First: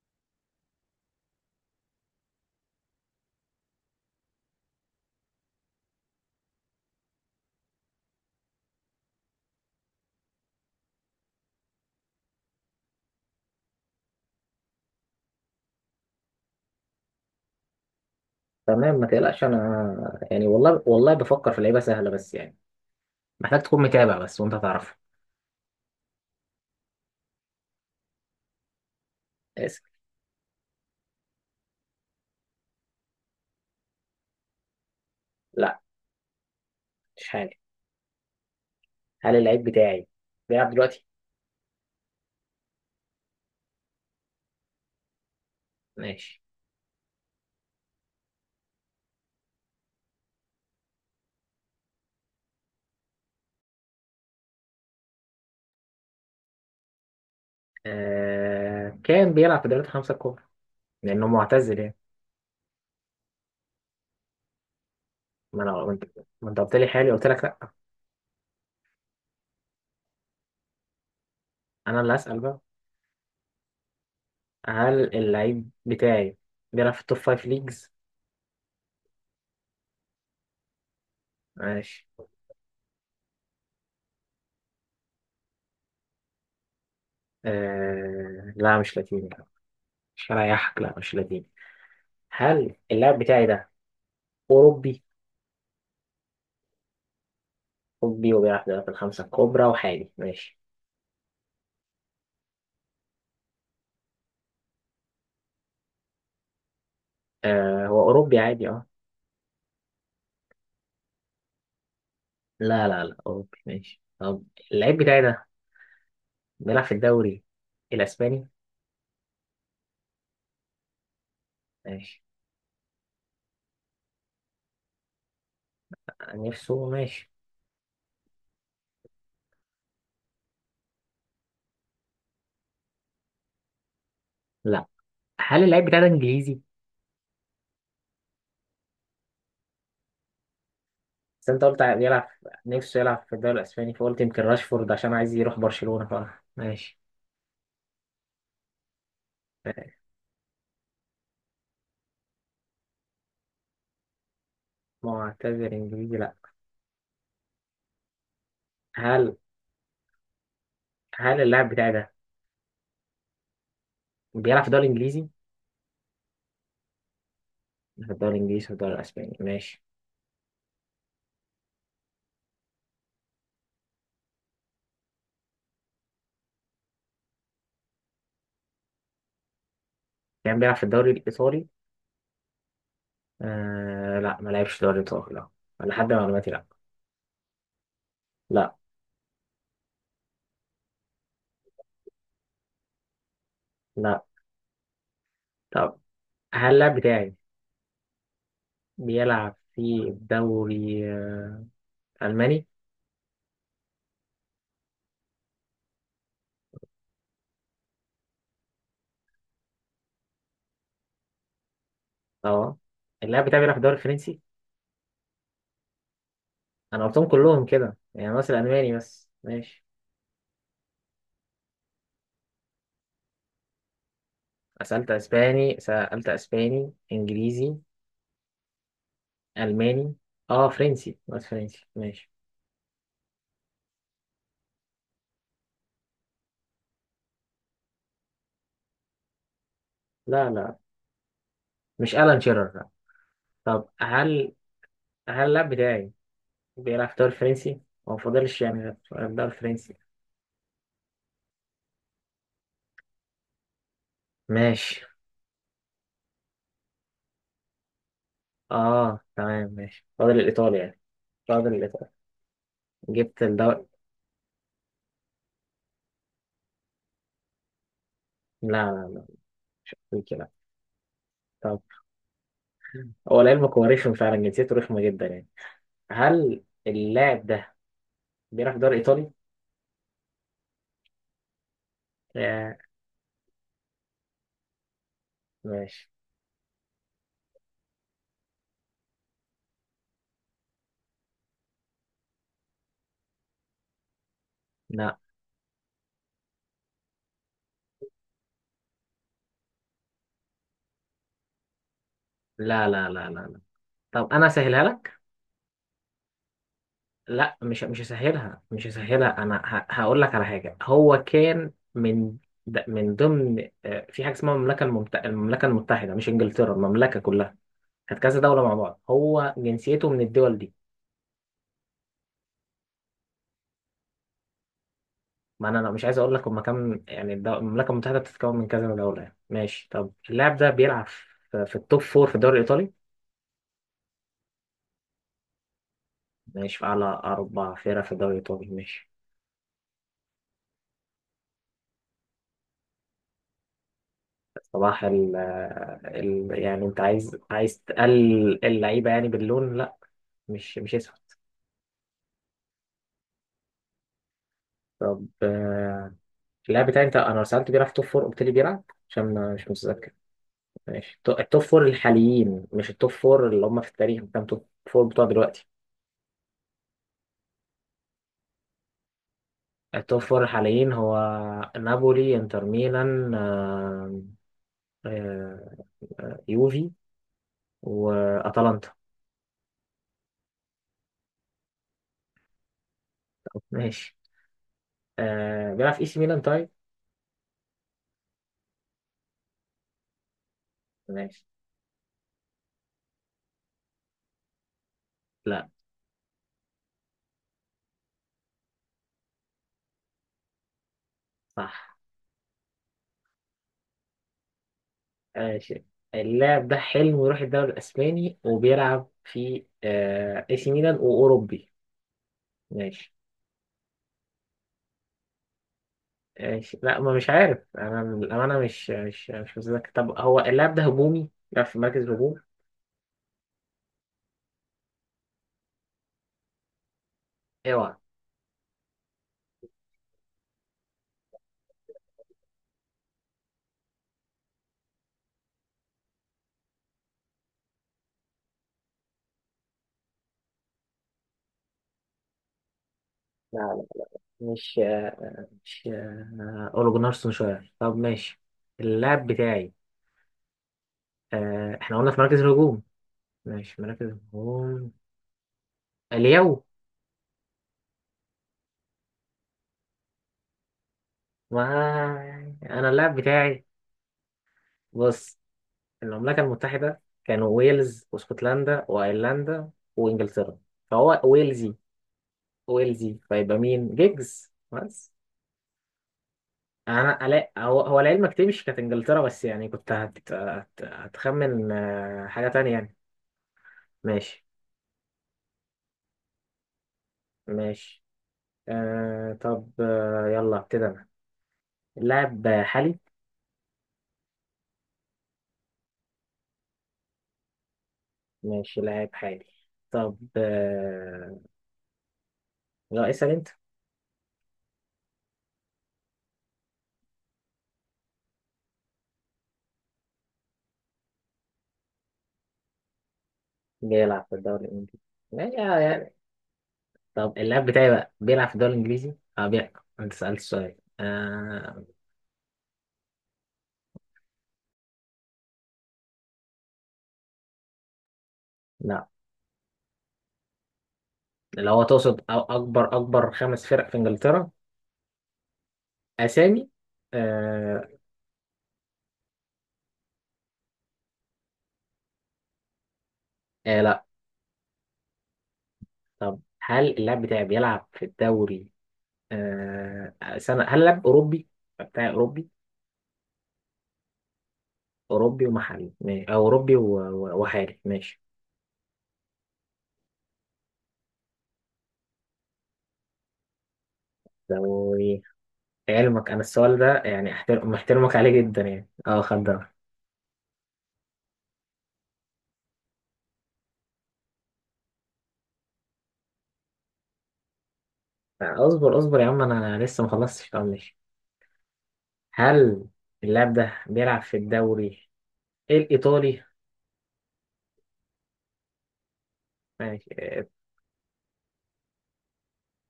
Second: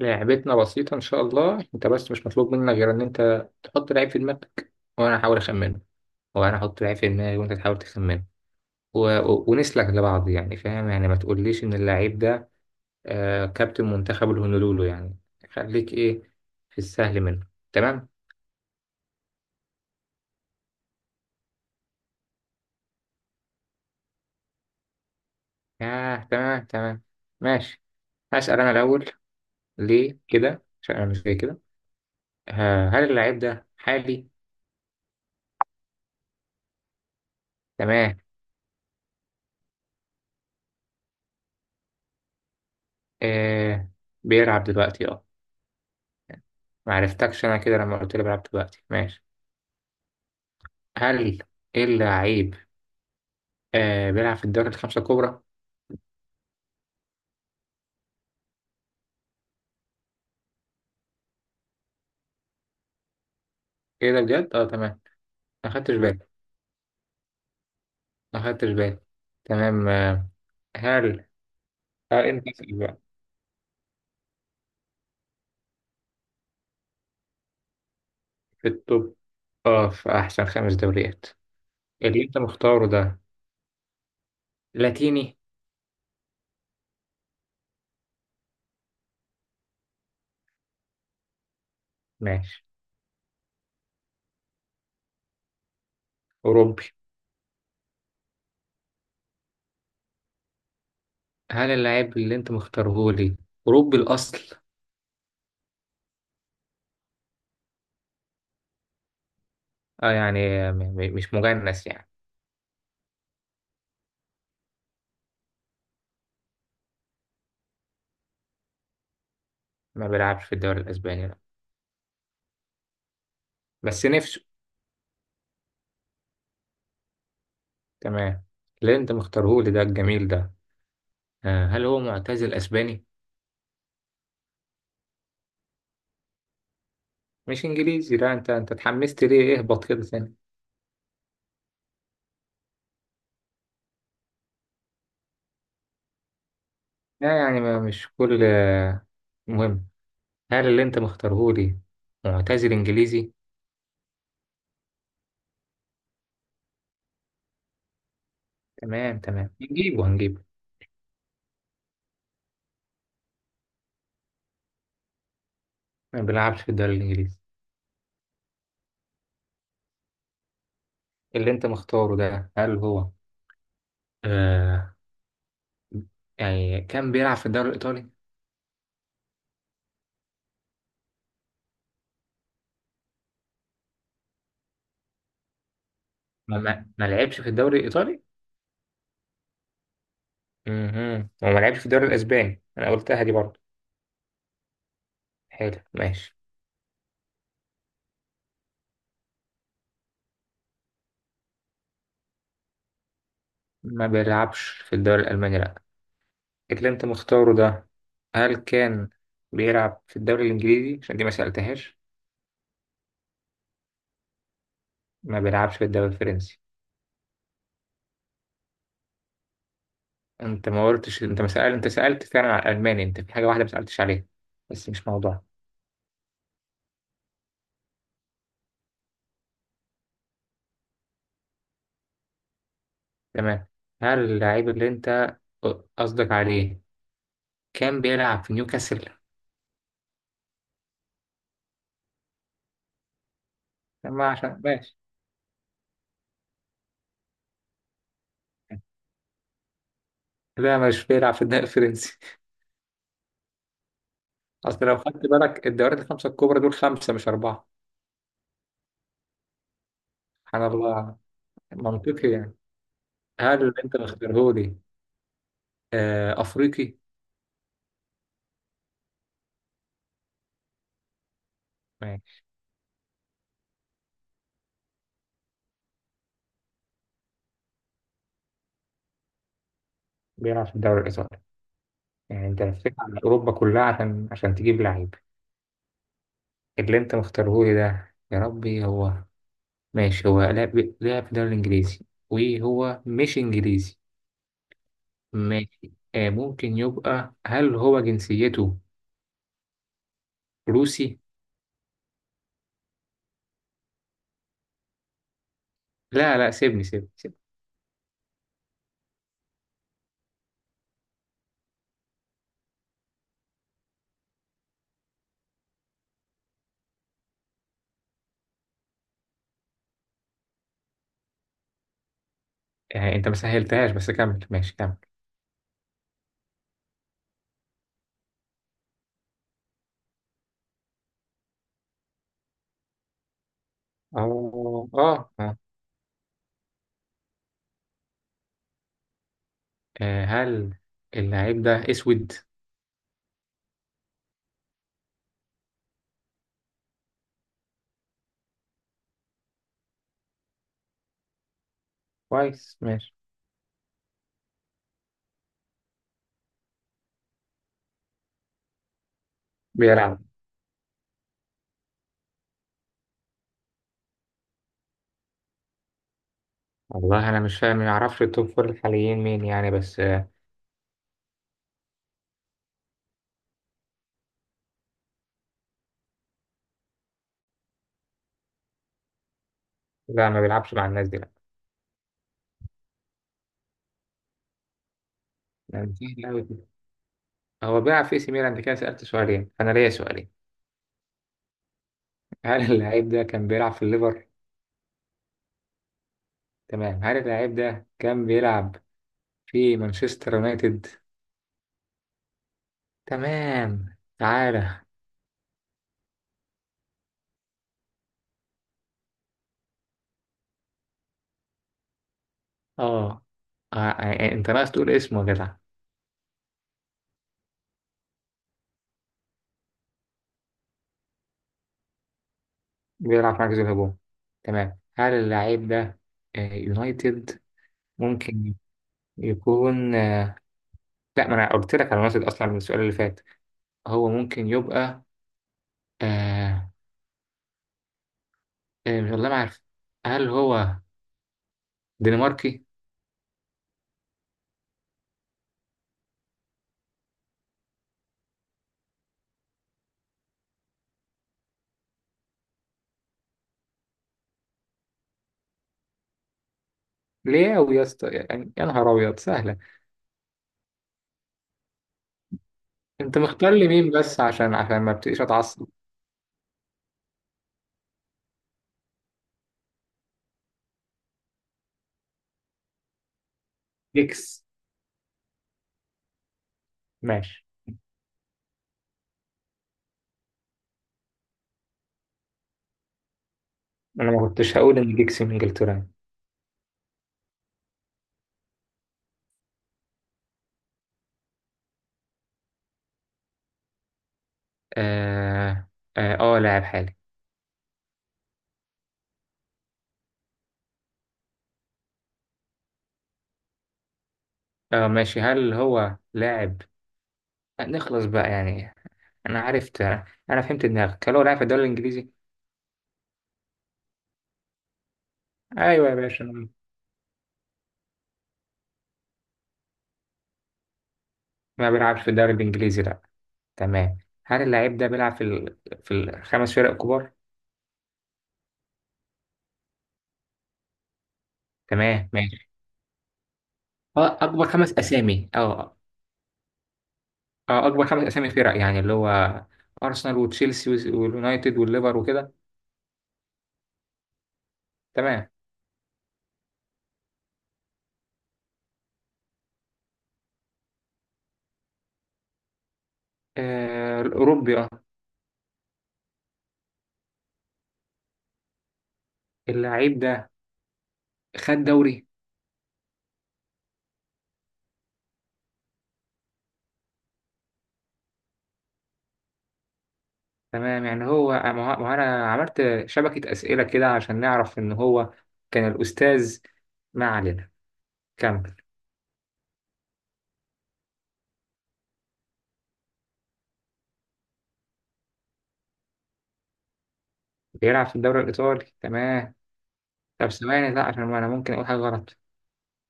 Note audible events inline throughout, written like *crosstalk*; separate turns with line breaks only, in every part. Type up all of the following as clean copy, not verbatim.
لعبتنا بسيطة إن شاء الله. أنت بس مش مطلوب منك غير إن أنت تحط لعيب في دماغك وأنا أحاول أخمنه، وأنا أحط لعيب في دماغي وأنت تحاول تخمنه. و... و... ونسلك لبعض، يعني فاهم؟ يعني ما تقوليش إن اللعيب ده آه كابتن منتخب الهونولولو يعني، خليك إيه في السهل منه. تمام؟
تمام، ما تقلقش. انا يعني والله والله بفكر في لعيبه سهله، بس يعني محتاج تكون متابع بس وانت هتعرفها.
آه تمام تمام، ماشي. هسأل أنا الأول.
اسف.
ليه كده؟ عشان أنا مش زي كده. آه، هل اللعيب ده حالي؟
لا، مش حاجه.
تمام،
هل اللعيب بتاعي بيلعب دلوقتي؟
آه بيلعب دلوقتي أه.
ماشي.
معرفتكش أنا كده لما قلت لي بيلعب دلوقتي، ماشي. هل اللعيب آه بيلعب في الدوري الخمسة الكبرى؟
كان بيلعب في دوري الخمسه الكبرى لانه معتزل يعني.
ايه ده بجد؟ اه تمام. ما
ما
خدتش
انت،
بالي،
ما أنت قلت لي حالي قلت لك لا.
ما خدتش بالي. تمام آه. هل
انا اللي
هل
هسال
انت
بقى.
بقى
هل اللعيب بتاعي بيلعب في التوب فايف ليجز؟
في التوب، اه في احسن خمس دوريات
ماشي.
اللي انت مختاره ده، لاتيني؟
لا مش لاتيني، مش هريحك، لا مش لاتيني.
ماشي.
هل اللاعب بتاعي ده اوروبي؟
اوروبي.
أوروبي وبيلعب في الخمسة الكبرى وحالي ماشي.
هل اللعيب اللي انت مختاره لي اوروبي الاصل؟
آه هو أوروبي عادي اه.
اه يعني، مش مجنس يعني.
لا لا لا، أوروبي ماشي. طب اللعيب بتاعي ده بيلعب في الدوري الأسباني؟
ما بيلعبش في الدوري الاسباني لا،
ماشي.
بس نفسه.
نفسه ماشي.
تمام. اللي انت مختاره لي ده الجميل ده، آه هل هو معتزل اسباني؟
لا. هل اللعيب بتاعي ده إنجليزي؟
مش انجليزي لا، انت اتحمست ليه؟ اهبط كده ثاني.
بس أنت قلت بيلعب نفسه يلعب في الدوري الأسباني، فقلت يمكن راشفورد عشان عايز يروح برشلونة *laughs* ف ماشي.
لا يعني ما مش كل مهم. هل اللي انت مختاره لي معتزل انجليزي؟
معتذر إنجليزي لا.
تمام
هل
تمام، نجيبه هنجيبه.
هل اللاعب بتاعي ده بيلعب في الدوري الإنجليزي؟
ما بيلعبش في الدوري الانجليزي.
في الدوري الإنجليزي في الدوري الأسباني ماشي.
اللي انت مختاره ده هل هو آه يعني كان بيلعب في الدوري الايطالي؟
كان بيلعب في الدوري الإيطالي. آه لا، ما لعبش دوري الابطال لا، أنا لحد معلوماتي
ما
لا.
ما, ما لعبش في الدوري الايطالي.
لا
وما لعبش في الدوري الاسباني انا قلتها دي برضه.
لا.
حلو
طب
ماشي.
هل اللاعب بتاعي بيلعب في الدوري الماني؟
ما بيلعبش في الدوري الالماني لا. اللي انت مختاره ده هل كان بيلعب في الدوري الانجليزي عشان دي ما سألتهاش؟
اه اللاعب بتاعي بيلعب في الدوري الفرنسي.
ما بيلعبش في الدوري الفرنسي.
انا قلتهم كلهم كده يعني ناقص الالماني بس ماشي.
انت ما قلتش، انت ما سأل، انت سألت فعلا على الالماني، انت في حاجة واحدة ما سألتش عليها بس مش
سألت
موضوع.
اسباني، سألت اسباني انجليزي الماني اه فرنسي بس فرنسي ماشي.
تمام. هل اللعيب اللي انت قصدك عليه كان بيلعب في نيوكاسل؟
لا لا، مش الان شيرر لا. طب
ما
هل
عشان ماشي.
هل اللاعب بتاعي بيلعب في الدوري الفرنسي؟ هو فاضلش يعني غير الدوري الفرنسي
لا مش بيلعب في الدوري الفرنسي. *laughs* اصل لو
ماشي.
خدت بالك الدوريات الخمسة الكبرى دول خمسة مش أربعة.
اه تمام ماشي، فاضل
سبحان
الإيطالي يعني.
الله،
فاضل الإيطالي،
منطقي يعني.
جبت
هل اللي
الدوري.
انت مختارهولي افريقي؟
لا لا لا، مش أفريقي لا. طب هو لعلمك هو رخم فعلا، جنسيته رخمة جدا يعني. هل اللاعب ده بيلعب في الدوري الإيطالي؟
بيلعب في الدوري الإيطالي، يعني أنت
آه
لفيت على أوروبا كلها عشان تجيب لعيب.
ماشي.
اللي أنت مختارهولي ده يا ربي هو، ماشي. هو لعب في الدوري الإنجليزي وهو مش إنجليزي.
لا
ماشي آه، ممكن يبقى، هل هو جنسيته روسي؟
لا لا لا لا لا. طب أنا أسهلها لك؟
لا لا، سيبني سيبني سيبني.
لا، مش هسهلها، مش هسهلها. أنا هقول لك على حاجة. هو كان من من ضمن في حاجة اسمها المملكة المملكة المتحدة، مش إنجلترا، المملكة كلها كانت كذا دولة مع بعض، هو جنسيته من الدول دي.
آه أنت ما سهلتهاش بس كمل، ماشي كمل.
ما انا أنا مش عايز اقول لك هما كام، يعني المملكه المتحده بتتكون من كذا دوله يعني ماشي. طب اللاعب ده بيلعب في التوب فور في الدوري الايطالي؟
أو آه آه،
ماشي. في اعلى اربع فرق في الدوري الايطالي ماشي.
هل اللعيب ده أسود؟
صباح ال ال، يعني انت عايز عايز تقلل اللعيبه يعني باللون؟ لا مش اسهل.
كويس ماشي.
طب اللاعب بتاعي انت انا سالت بيلعب في توب فور، قلت لي بيلعب عشان مش متذكر.
بيلعب.
ماشي. التوب فور الحاليين مش التوب فور اللي هم في التاريخ. كام توب فور بتوع دلوقتي؟
والله أنا مش فاهم، ما أعرفش التوب فور الحاليين مين يعني بس.
التوب فور الحاليين هو نابولي، انتر ميلان، آه، يوفي، واتلانتا.
لا ما بيلعبش مع الناس دي لا.
ماشي. بيلعب
يعني
في اي سي
سهل
ميلان
أوي كده.
طيب.
هو بيلعب في اي سي ميلان، انت كده سألت سؤالين انا ليا سؤالين.
ماشي.
هل اللعيب ده كان بيلعب في الليفر؟
لا.
تمام. هل اللعيب ده كان بيلعب في مانشستر يونايتد؟
صح.
تمام تعالى.
ماشي. اللاعب ده حلم يروح الدوري الاسباني وبيلعب في اي سي ميلان واوروبي.
اه
ماشي.
انت ناقص تقول اسمه يا جدع.
ماشي. لا ما مش عارف انا الامانه، مش متذكر. طب هو اللاعب ده هجومي، بيلعب في مركز هجوم.
بيلعب في مركز الهجوم، تمام. هل اللعيب ده يونايتد
اوعى.
ممكن يكون لا، ما انا قلت لك على يونايتد اصلا من السؤال اللي فات. هو ممكن يبقى آه... والله ما عارف. هل هو دنماركي؟
لا لا، مش آه، مش اولو جونار سولشاير. طب ماشي. اللاعب بتاعي احنا قلنا في مراكز الهجوم. ماشي مراكز الهجوم اليو.
ليه أوي يا اسطى؟ يعني يا نهار أبيض سهلة.
ما انا اللاعب
أنت مختار
بتاعي
لي مين بس عشان ما ابتديش
بص،
أتعصب.
المملكة المتحدة كانوا ويلز واسكتلندا وايرلندا وانجلترا، فهو ويلزي. ويلزي، فيبقى مين؟
جيكس.
جيجز بس. انا
ماشي،
لا، هو هو لعلمك تمشي كانت انجلترا بس يعني، كنت هتخمن حاجة تانية يعني.
أنا ما
ماشي.
كنتش هقول إن جيكس من إنجلترا يعني.
ماشي. آه طب آه يلا ابتدي انا. اللاعب حالي.
آه، آه، آه لاعب حالي.
ماشي لاعب حالي. طب آه لا، اسأل انت.
آه ماشي، هل هو لاعب، نخلص بقى يعني، أنا عرفت، أنا فهمت دماغك، هل هو لاعب في الدوري الإنجليزي؟
بيلعب في الدوري الانجليزي ماشي آه،
أيوه يا
يعني.
باشا.
طب اللاعب بتاعي بقى بيلعب في الدوري الانجليزي اه بيلعب. انت سألت السؤال
ما
آه.
بيلعبش في الدوري الإنجليزي لأ. تمام، هل اللاعب ده بيلعب في في الخمس فرق الكبار؟
لا. لو هو
تمام
تقصد أو
ماشي.
اكبر اكبر خمس فرق في
اه اكبر
انجلترا.
خمس اسامي اه،
اسامي.
اكبر
آه.
خمس اسامي فرق يعني اللي هو ارسنال وتشيلسي واليونايتد والليفر وكده.
آه، لا.
تمام.
طب هل اللاعب بتاعي بيلعب في الدوري آه سنة هل اللاعب اوروبي بتاعي اوروبي؟
الاوروبي اه.
أوروبي ومحلي أو أوروبي وحالي ماشي.
اللعيب ده خد دوري
لو علمك أنا السؤال ده يعني أحترم، محترمك عليه جدا يعني أه، خد ده.
تمام، يعني ما هو انا عملت شبكة اسئلة كده عشان نعرف ان هو كان الاستاذ. ما علينا كمل.
اصبر اصبر يا عم، أنا لسه ما خلصتش. طب ماشي. هل اللاعب ده بيلعب في الدوري الإيطالي؟
بيلعب في الدوري الايطالي تمام.
ماشي
طب
أه.
ثواني لا، عشان انا ممكن اقول حاجة غلط.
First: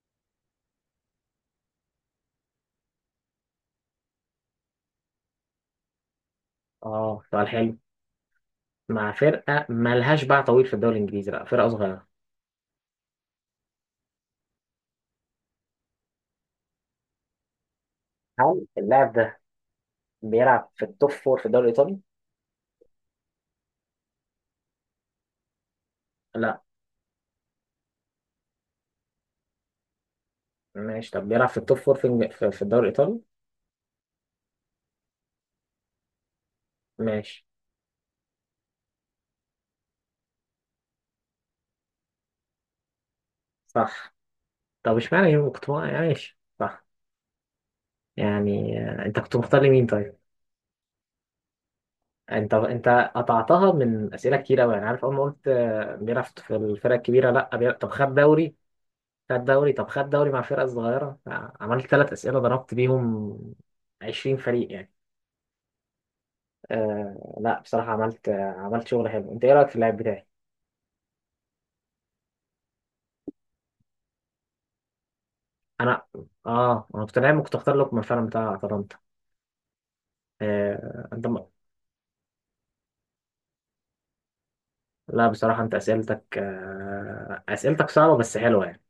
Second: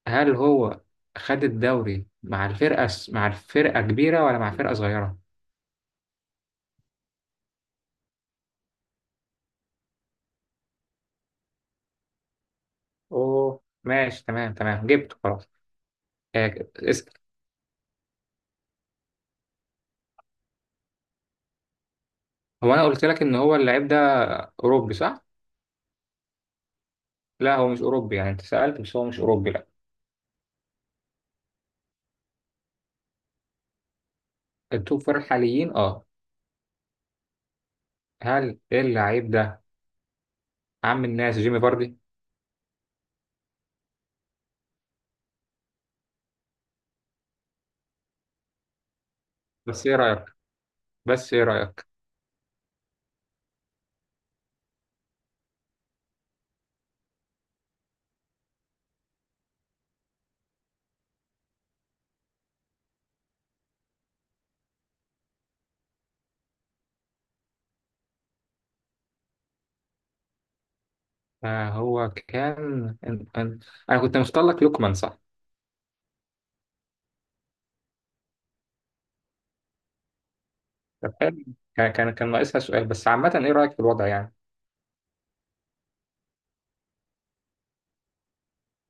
هل هو خد الدوري مع الفرقة كبيرة ولا مع فرقة صغيرة؟
سؤال حلو. مع فرقة مالهاش باع طويل في الدوري الإنجليزي، لا فرقة صغيرة.
اوه ماشي تمام تمام جبته خلاص. آه،
هل اللاعب ده بيلعب في التوب فور في الدوري الإيطالي؟
هو انا قلت لك ان هو اللعيب ده اوروبي صح؟
لا.
لا هو مش اوروبي يعني، انت سالت بس هو مش اوروبي لا.
ماشي طب بيلعب في التوب فور في في الدوري الإيطالي؟
التوب فور الحاليين اه.
ماشي.
هل اللعيب ده عم الناس جيمي فاردي؟
صح. طب اشمعنى يوم كنت عايش؟ صح يعني. انت كنت مختار لمين
بس ايه
طيب؟
رايك، بس ايه رايك،
انت قطعتها من اسئله كتير قوي يعني. عارف اول ما قلت بيلعب في الفرق الكبيره، لا بيلعب. طب خد دوري. خد دوري طب خد دوري مع فرقه صغيره. عملت ثلاث اسئله ضربت بيهم 20 فريق يعني. آه لا بصراحه، عملت شغل حلو. انت ايه رايك في اللاعب بتاعي؟
آه هو كان انا كنت مختار لك لوكمان صح؟
انا اه انا كنت لاعب، كنت اختار لكم الفرق بتاع اتلانتا. آه
طب
انت م...
حلو. كان ناقصها سؤال بس عامه ايه رايك في الوضع يعني.
لا بصراحه انت اسئلتك اسئلتك صعبه بس حلوه يعني.